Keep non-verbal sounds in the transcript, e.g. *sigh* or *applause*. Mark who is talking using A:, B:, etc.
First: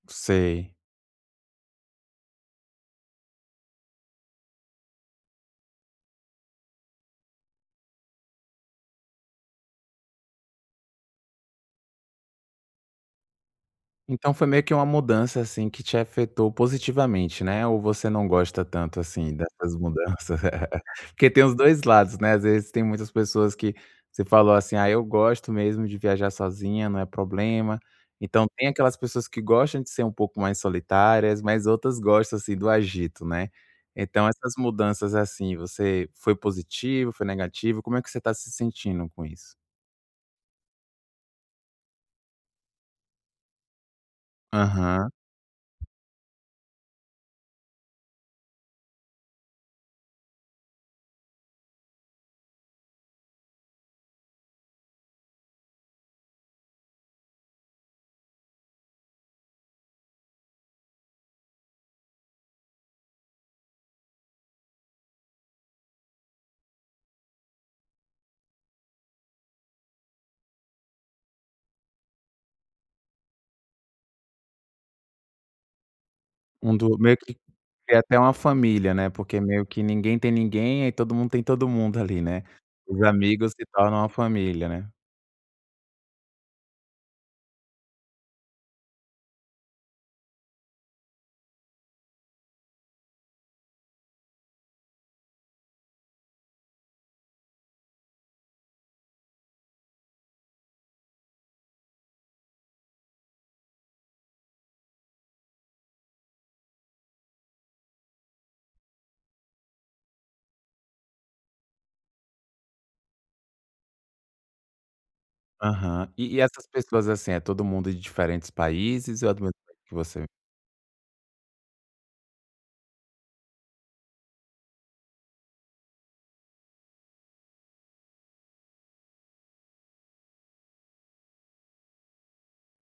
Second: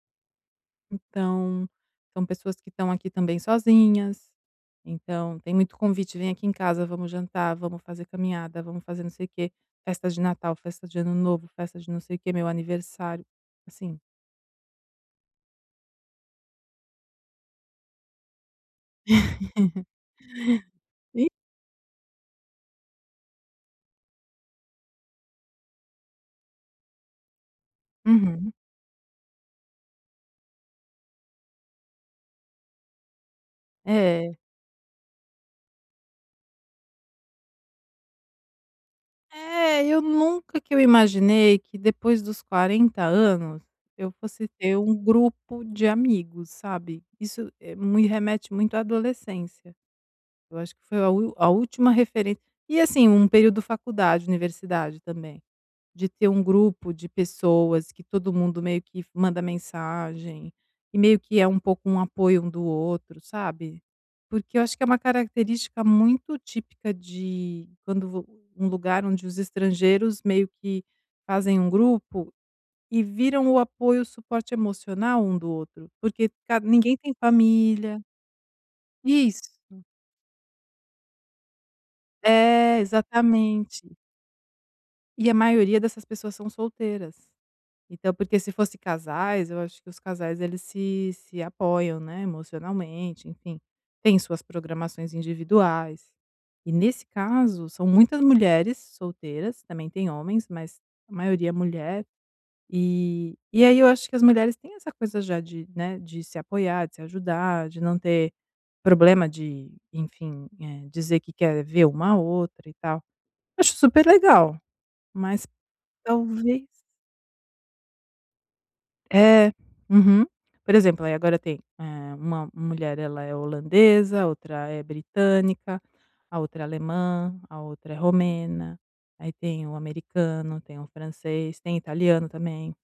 A: Sei.
B: Então, são pessoas que estão aqui também sozinhas, então tem muito convite: “Vem aqui em casa, vamos jantar, vamos fazer caminhada, vamos fazer não sei o quê, festa de Natal, festa de Ano Novo, festa de não sei o quê, meu aniversário”, assim
A: Então foi meio que uma mudança, assim, que te afetou positivamente, né, ou você não gosta tanto assim dessas
B: *laughs*
A: mudanças?
B: E
A: Porque tem os dois lados, né. Às vezes tem muitas pessoas que você falou assim, ah, eu gosto mesmo de viajar sozinha, não é problema. Então
B: Uhum.
A: tem aquelas pessoas que gostam de ser um pouco mais solitárias, mas outras gostam assim do agito, né. Então
B: É.
A: essas mudanças assim você foi positivo, foi negativo? Como é que você está se sentindo com isso?
B: É, eu nunca que imaginei que, depois dos 40 anos, eu fosse ter um
A: Aham.
B: grupo de amigos, sabe? Isso me remete muito à adolescência. Eu acho que foi a última a última referência e, assim, um período de faculdade, universidade também, de ter um grupo de pessoas que todo mundo meio que manda mensagem, e meio que é um pouco um apoio um do outro, sabe? Porque eu acho que é uma característica muito típica de quando vo um lugar onde os estrangeiros meio que fazem um grupo e viram o apoio, o suporte emocional um do outro, porque ca
A: Um
B: ninguém
A: do
B: tem
A: meio que que
B: família.
A: até uma família, né, porque
B: Isso.
A: meio que ninguém tem ninguém, aí todo mundo tem todo mundo ali, né.
B: É,
A: Os amigos se
B: exatamente.
A: tornam uma família, né.
B: E a maioria dessas pessoas são solteiras. Então porque se fossem casais, eu acho que os casais se se apoiam emocionalmente, né? Enfim, têm suas programações individuais. E, nesse caso, são muitas mulheres solteiras. Também têm homens, mas a maioria é mulher, e aí eu acho que as mulheres têm essa coisa já, né, de se apoiar, de se ajudar, de não ter problema de enfim, eh, dizer que quer ver uma à outra e tal. Acho super legal, mas
A: Aham. E e
B: talvez
A: essas pessoas assim, é todo mundo de diferentes países, ou é do
B: É,
A: mesmo país que
B: uhum.
A: você?
B: Por exemplo aí agora tem eh uma uma mulher ela é holandesa, a outra é britânica, a outra é alemã, a outra é romena, aí tem o americano, tem o francês, tem italiano também.